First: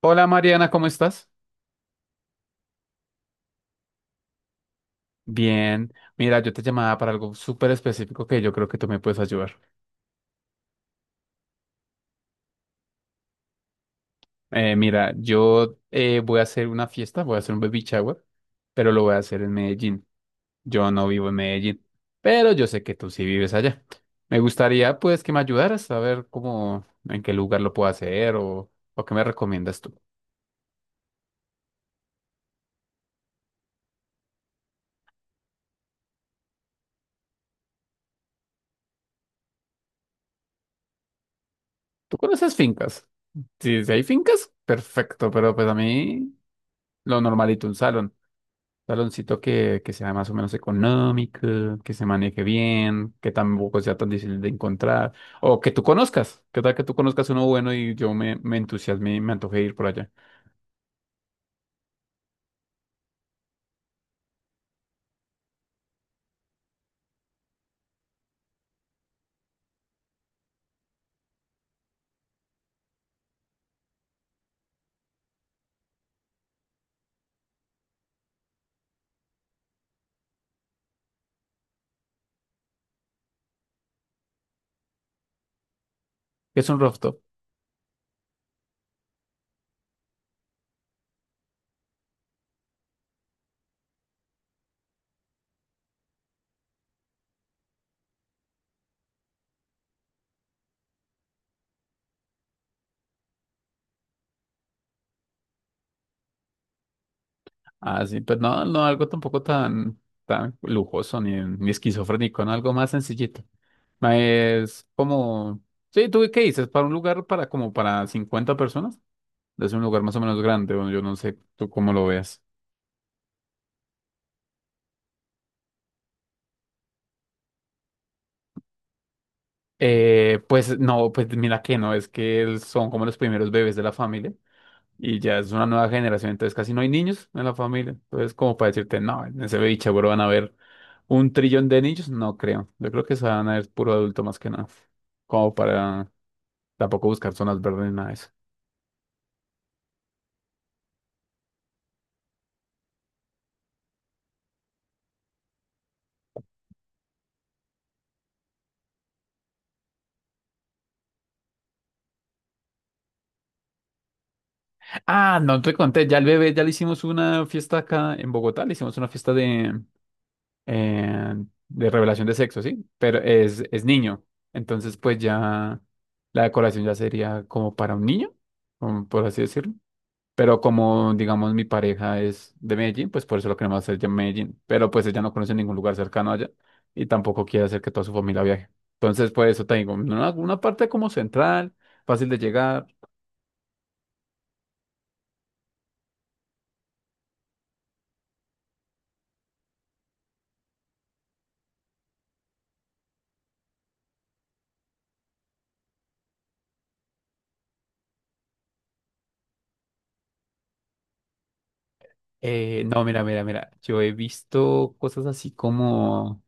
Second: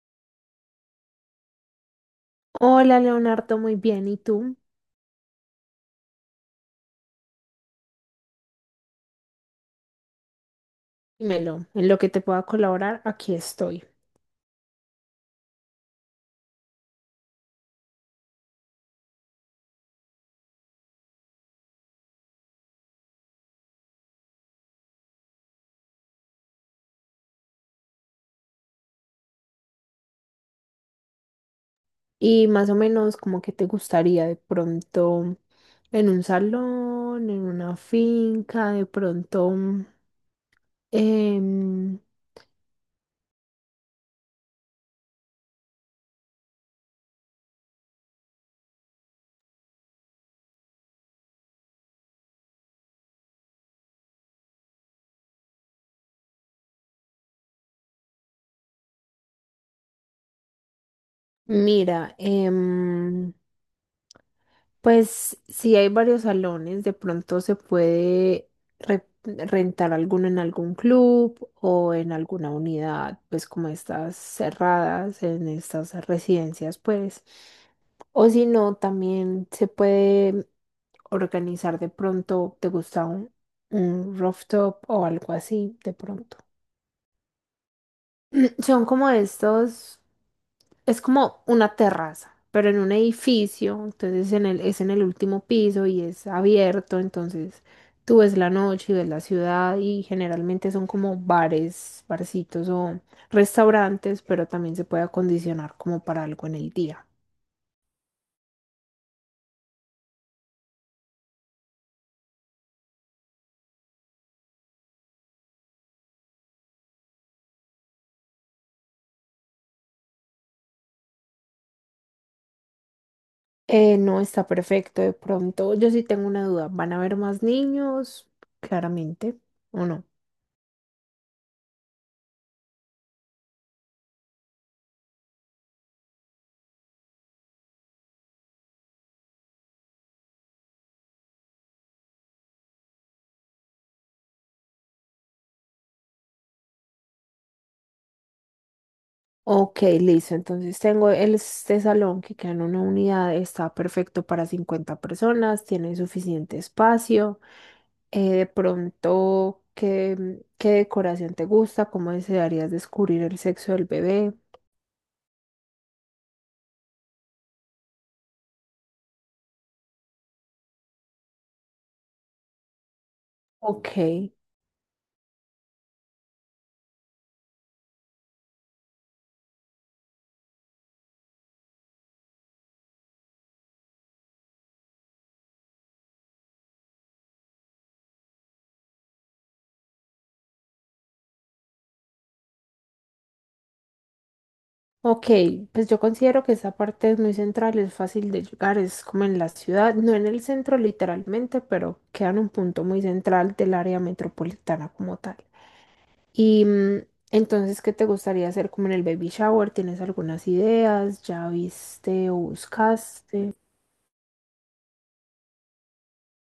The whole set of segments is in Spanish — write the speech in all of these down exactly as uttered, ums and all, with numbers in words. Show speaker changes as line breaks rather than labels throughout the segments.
Hola Mariana, ¿cómo estás?
Hola Leonardo, muy bien. ¿Y tú?
Bien, mira, yo te llamaba para algo súper específico que yo creo que tú me puedes ayudar.
Dímelo, en lo que te pueda colaborar, aquí estoy.
Eh, mira, yo eh, voy a hacer una fiesta, voy a hacer un baby shower, pero lo voy a hacer en Medellín. Yo no vivo en Medellín, pero yo sé que tú sí vives allá. Me gustaría pues que me ayudaras a ver cómo, en qué lugar lo puedo hacer o, o qué me recomiendas tú.
Y más o menos, como que te gustaría de pronto en un salón, en una finca, ¿de pronto? mm, em,
¿Tú conoces fincas? Si, si hay fincas, perfecto, pero pues a mí lo normalito, un salón. Saloncito que, que sea más o menos económico, que se maneje bien, que tampoco sea tan difícil de encontrar, o que tú conozcas, que tal que tú conozcas uno bueno y yo me, me entusiasme y me antoje ir por allá.
Mira, em, pues si hay varios salones, de pronto se puede re- rentar alguno en algún club o en alguna unidad, pues como estas cerradas, en estas residencias, pues. O si no, también se puede organizar de pronto, ¿te gusta un, un rooftop o algo así de pronto?
¿Qué es un rooftop?
Son como estos. Es como una terraza, pero en un edificio, entonces en el, es en el último piso y es abierto, entonces tú ves la noche y ves la ciudad y generalmente son como bares, barcitos o restaurantes, pero también se puede acondicionar como para algo en el día.
Ah, sí, pero no, no algo tampoco tan, tan lujoso ni, ni esquizofrénico, no, algo más sencillito. Ma, es como, sí, ¿tú qué dices? Para un lugar para como para cincuenta personas, es un lugar más o menos grande, bueno, yo no sé tú cómo lo veas.
Eh, no, está perfecto, de pronto yo sí tengo una duda, ¿van a haber más niños? Claramente, ¿o no?
Eh, pues no, pues mira que no, es que él- son como los primeros bebés de la familia y ya es una nueva generación, entonces casi no hay niños en la familia. Entonces, como para decirte, no, en ese baby seguro van a haber un trillón de niños, no creo. Yo creo que se van a ver puro adulto más que nada, como para tampoco buscar zonas verdes ni nada de eso.
Ok, listo. Entonces tengo el- este salón que queda en una unidad, está perfecto para cincuenta personas, tiene suficiente espacio. Eh, de pronto, ¿qué, mm, qué decoración te gusta? ¿Cómo desearías descubrir el sexo del bebé?
Ah, no te conté, ya el bebé, ya le hicimos una fiesta acá en Bogotá, le hicimos una fiesta de eh, de revelación de sexo, ¿sí? Pero es, es
Ok,
niño. Entonces, pues ya la decoración ya sería como para un niño, como por así decirlo. Pero como, digamos, mi pareja es de Medellín, pues por eso lo queremos hacer ya en Medellín. Pero pues ella no conoce ningún lugar cercano allá y tampoco quiere hacer que toda su familia viaje. Entonces, pues eso te digo, una, una parte como central, fácil de llegar.
ok. Pues yo considero que esa parte es muy central, es fácil de llegar, es como en la ciudad, no en el centro literalmente, pero queda en un punto muy central del área metropolitana como tal. Y mm, entonces, ¿qué te gustaría hacer como en el baby shower? ¿Tienes algunas ideas? ¿Ya viste o
Eh, no, mira, mira,
buscaste?
mira, yo he visto cosas así como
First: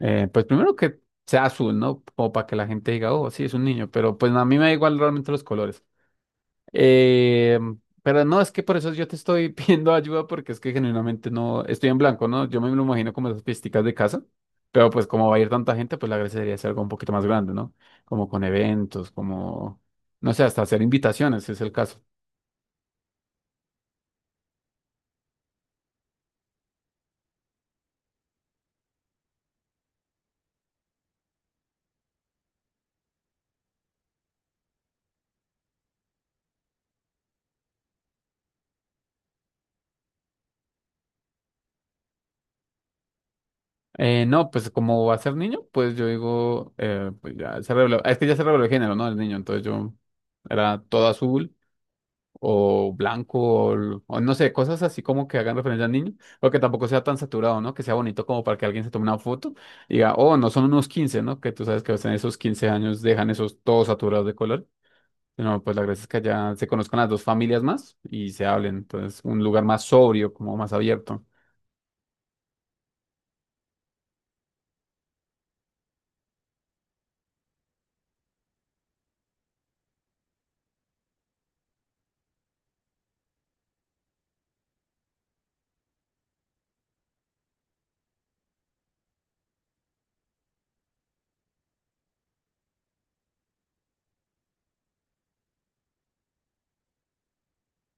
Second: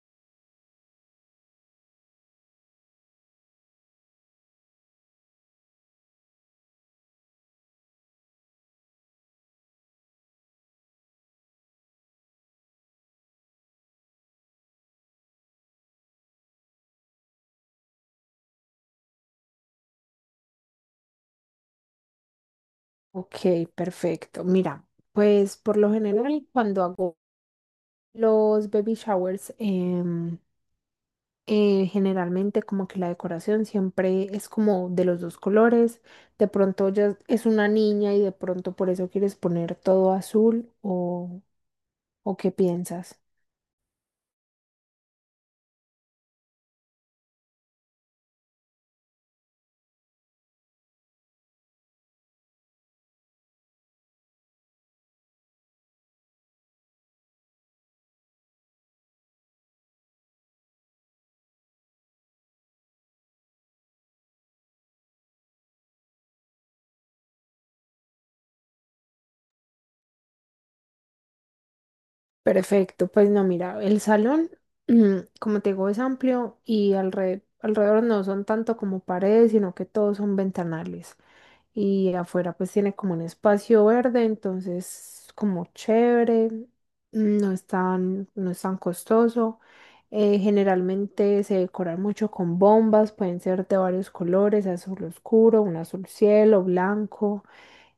Eh, pues primero que sea azul, ¿no? Como para que la gente diga, oh, sí, es un niño, pero pues a mí me da igual realmente los colores. Eh, pero no, es que por eso yo te estoy pidiendo ayuda porque es que genuinamente no, estoy en blanco, ¿no? Yo me lo imagino como esas pisticas de casa, pero pues como va a ir tanta gente, pues la gracia sería hacer algo un poquito más grande, ¿no? Como con eventos, como, no sé, hasta hacer invitaciones, si es el caso.
Ok, perfecto. Mira, pues por lo general cuando hago los baby showers, em, eh, generalmente como que la decoración siempre es como de los dos colores. De pronto ya es una niña y de pronto por eso quieres poner todo azul o, ¿o qué piensas?
Eh, no, pues como va a ser niño, pues yo digo, eh, pues ya se reveló, es que ya se reveló el género, ¿no? El niño, entonces yo era todo azul, o blanco, o, o no sé, cosas así como que hagan referencia al niño, o que tampoco sea tan saturado, ¿no? Que sea bonito como para que alguien se tome una foto y diga, oh, no son unos quince, ¿no? Que tú sabes que en esos quince años dejan esos todos saturados de color. No, pues la gracia es que allá se conozcan las dos familias más y se hablen. Entonces, un lugar más sobrio, como más abierto.
Perfecto, pues no, mira, el salón, mm, como te digo, es amplio y alre- alrededor no son tanto como paredes, sino que todos son ventanales. Y afuera pues tiene como un espacio verde, entonces como chévere, mm, no es tan, no es tan costoso. Eh, generalmente se decoran mucho con bombas, pueden ser de varios colores, azul oscuro, un azul cielo, blanco.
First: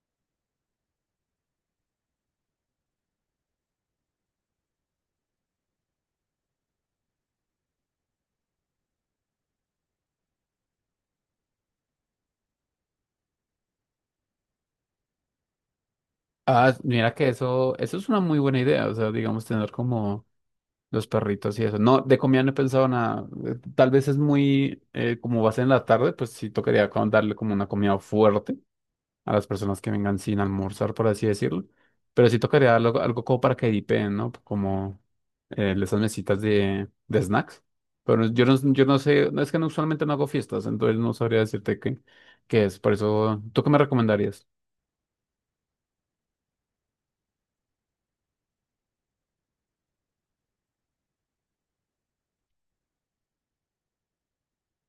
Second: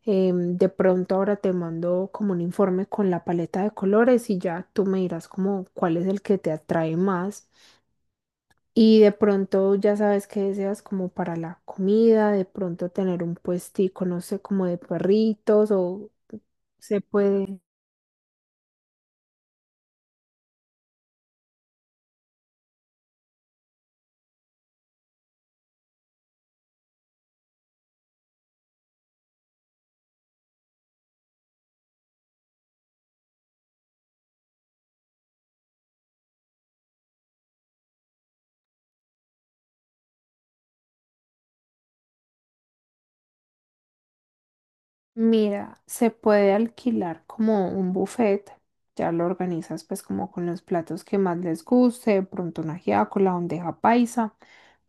Em, de pronto ahora te mando como un informe con la paleta de colores y ya tú me dirás como cuál es el que te atrae más. Y de pronto ya sabes qué deseas como para la comida, de pronto tener un puestico, no sé, como de perritos o
Ah,
se
mira que
puede,
eso, eso es una muy buena idea. O sea, digamos, tener como los perritos y eso. No, de comida no he pensado nada. Eh, Tal vez es muy, eh, como va a ser en la tarde, pues sí tocaría como darle como una comida fuerte a las personas que vengan sin almorzar, por así decirlo. Pero sí tocaría algo, algo como para que dipen, ¿no? Como eh, esas mesitas de, de snacks. Pero yo no, yo no sé, no, es que no, usualmente no hago fiestas, entonces no sabría decirte qué, qué es. Por eso, ¿tú qué me recomendarías?
mira, se puede alquilar como un buffet. Ya lo organizas pues como con los platos que más les guste, de pronto una ajiaco, la bandeja paisa.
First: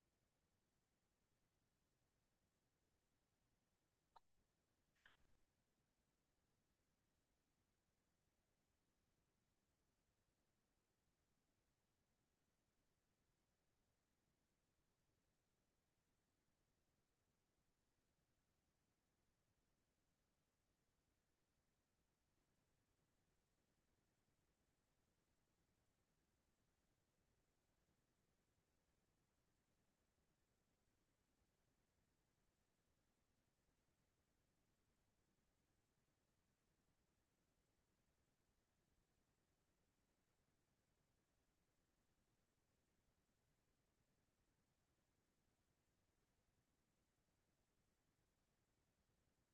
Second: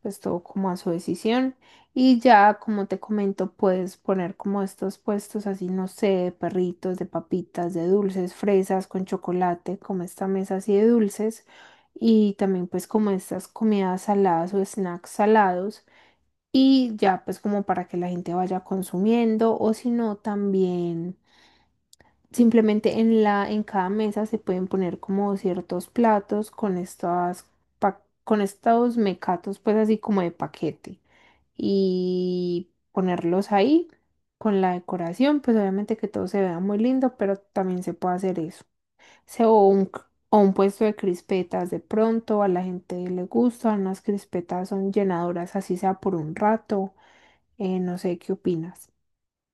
Pues todo como a su decisión. Y ya, como te comento, puedes poner como estos puestos así, no sé, de perritos, de papitas, de dulces, fresas con chocolate, como esta mesa así de dulces. Y también pues como estas comidas saladas o snacks salados. Y ya pues como para que la gente vaya consumiendo o si no también simplemente en la, en cada mesa se pueden poner como ciertos platos con estas, pa- con estos mecatos, pues así como de paquete. Y ponerlos ahí con la decoración, pues obviamente que todo se vea muy lindo, pero también se puede hacer eso. Se, o un, c- O un puesto de crispetas de pronto, a la gente le gustan, las crispetas son llenadoras, así sea por un rato. Eh, no sé, ¿qué opinas?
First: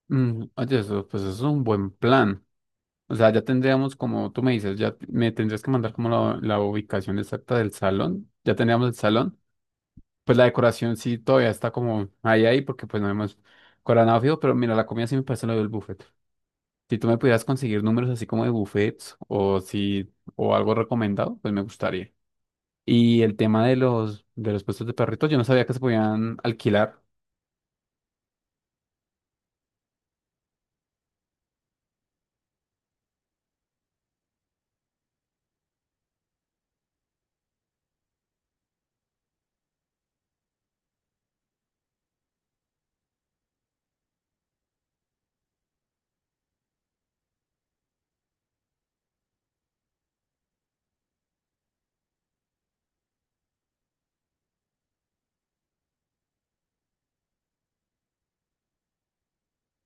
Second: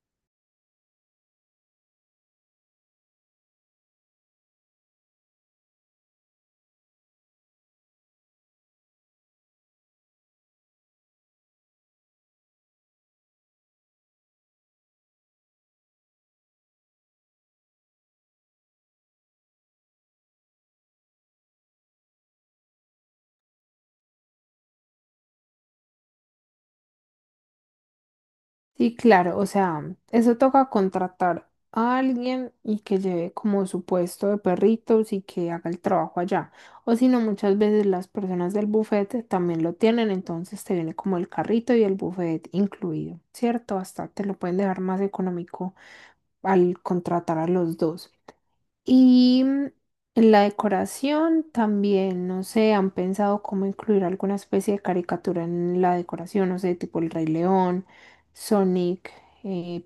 Mm, oye, eso, pues eso es un buen plan. O sea, ya tendríamos como, tú me dices, ya t- me tendrías que mandar como la, la ubicación exacta del salón. Ya tendríamos el salón. Pues la decoración sí todavía está como ahí, ahí, porque pues no hemos coronado fijo, pero mira, la comida sí me parece lo del buffet. Si tú me pudieras conseguir números así como de buffets o si, o algo recomendado, pues me gustaría. Y el tema de los, de los puestos de perritos, yo no sabía que se podían alquilar.
Sí, claro, o sea, eso toca contratar a alguien y que lleve como su puesto de perritos y que haga el trabajo allá. O si no, muchas veces las personas del buffet también lo tienen, entonces te viene como el carrito y el buffet incluido, ¿cierto? Hasta te lo pueden dejar más económico al contratar a los dos. Y mm, en la decoración también, no sé, han pensado cómo incluir alguna especie de caricatura en la decoración, no sé, tipo el Rey León, Sonic, eh,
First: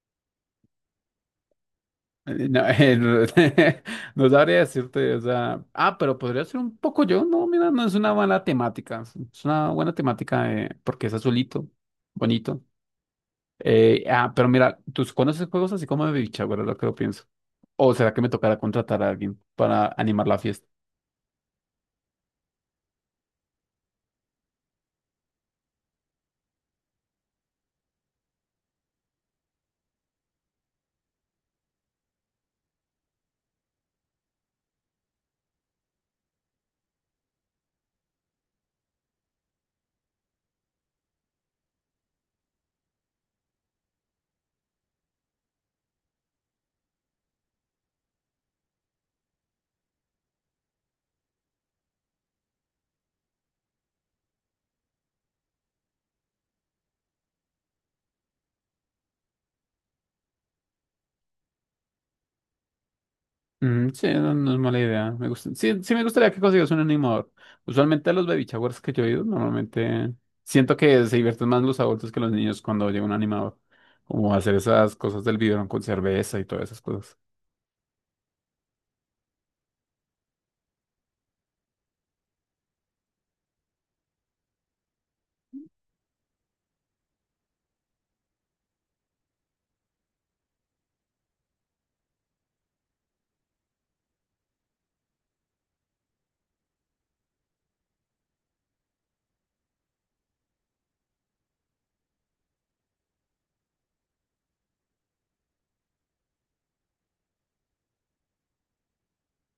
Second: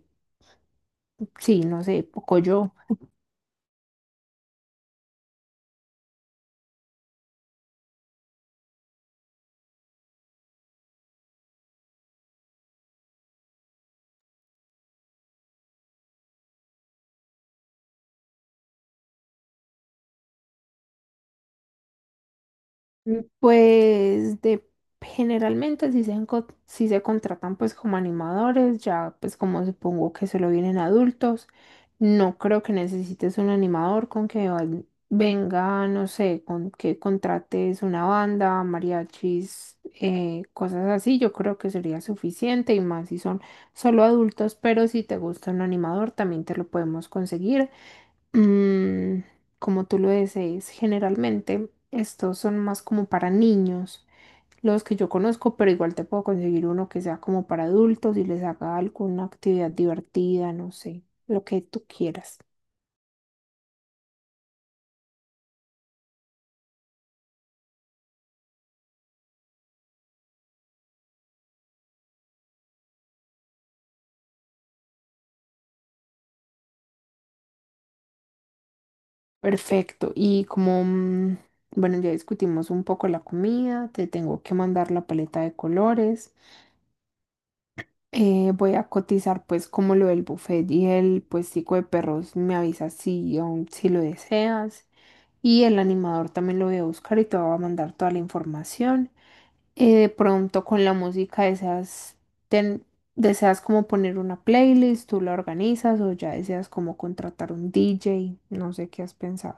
sí, no sé,
No,
Pocoyo.
Eh, No, el- no sabría decirte, o sea, ah, pero podría ser un poco yo, no, mira, no es una mala temática, es es una buena temática, eh, porque es azulito, bonito. Eh, ah, pero mira, ¿tú conoces juegos así como de bicha, verdad? Lo que lo pienso. ¿O será que me tocará contratar a alguien para animar la fiesta?
Mm, Pues de Generalmente si se, enco- si se contratan pues como animadores, ya pues como supongo que solo vienen adultos, no creo que necesites un animador con que val- venga, no sé, con que contrates una banda, mariachis, eh, cosas así, yo creo que sería suficiente y más si son solo adultos, pero si te gusta un animador también te lo podemos conseguir. Mm, Como tú lo desees, generalmente estos son más como para niños, los que yo conozco, pero igual te puedo conseguir uno que sea como para adultos y les haga alguna actividad divertida, no sé, lo que tú quieras.
Mm, sí, no, no es mala idea. Me gusta, sí, sí me gustaría que consigas un animador. Usualmente a los baby showers que yo he ido, normalmente siento que se divierten más los adultos que los niños cuando llega un animador. Como hacer esas cosas del biberón con cerveza y todas esas cosas.
Perfecto. Y como, mm, bueno, ya discutimos un poco la comida, te tengo que mandar la paleta de colores. Eh, voy a cotizar pues como lo del buffet y el puestico de perros, me avisas si, aún- si lo deseas. Y el animador también lo voy a buscar y te va a mandar toda la información. Eh, de pronto con la música deseas, ten- deseas como poner una playlist, tú la organizas o ya deseas como contratar un D J, no sé qué has pensado.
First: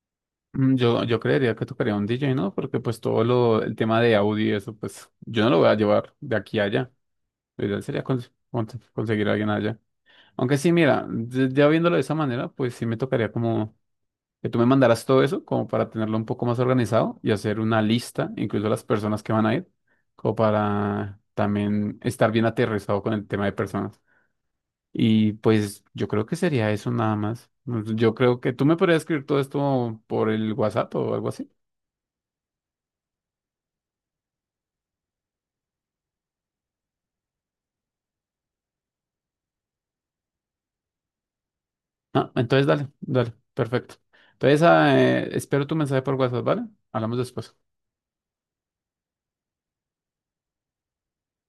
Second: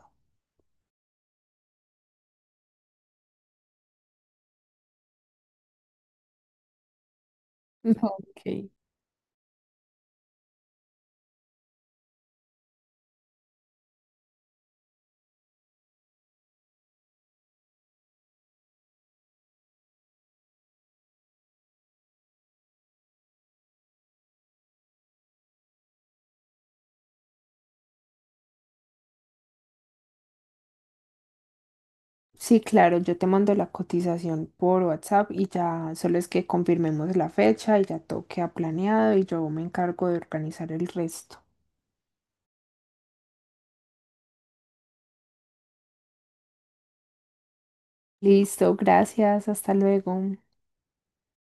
Mm, Yo, yo creería que tocaría un D J, ¿no? Porque pues todo lo, el tema de audio y eso, pues yo no lo voy a llevar de aquí a allá. Lo ideal sería cons-
Ok.
cons- conseguir a alguien allá. Aunque sí, mira, ya ya viéndolo de esa manera, pues sí me tocaría como que tú me mandaras todo eso como para tenerlo un poco más organizado y hacer una lista, incluso las personas que van a ir, como para también estar bien aterrizado con el tema de personas. Y pues yo creo que sería eso nada más. Pues, yo creo que tú me podrías escribir todo esto por el WhatsApp o algo así.
Sí, claro, yo te mando la cotización por WhatsApp y ya solo es que confirmemos la fecha y ya todo queda planeado y yo me encargo de organizar el resto.
Ah, entonces dale, dale, perfecto. Entonces, ah, eh, espero tu mensaje por WhatsApp, ¿vale? Hablamos después.
Listo, gracias, hasta luego.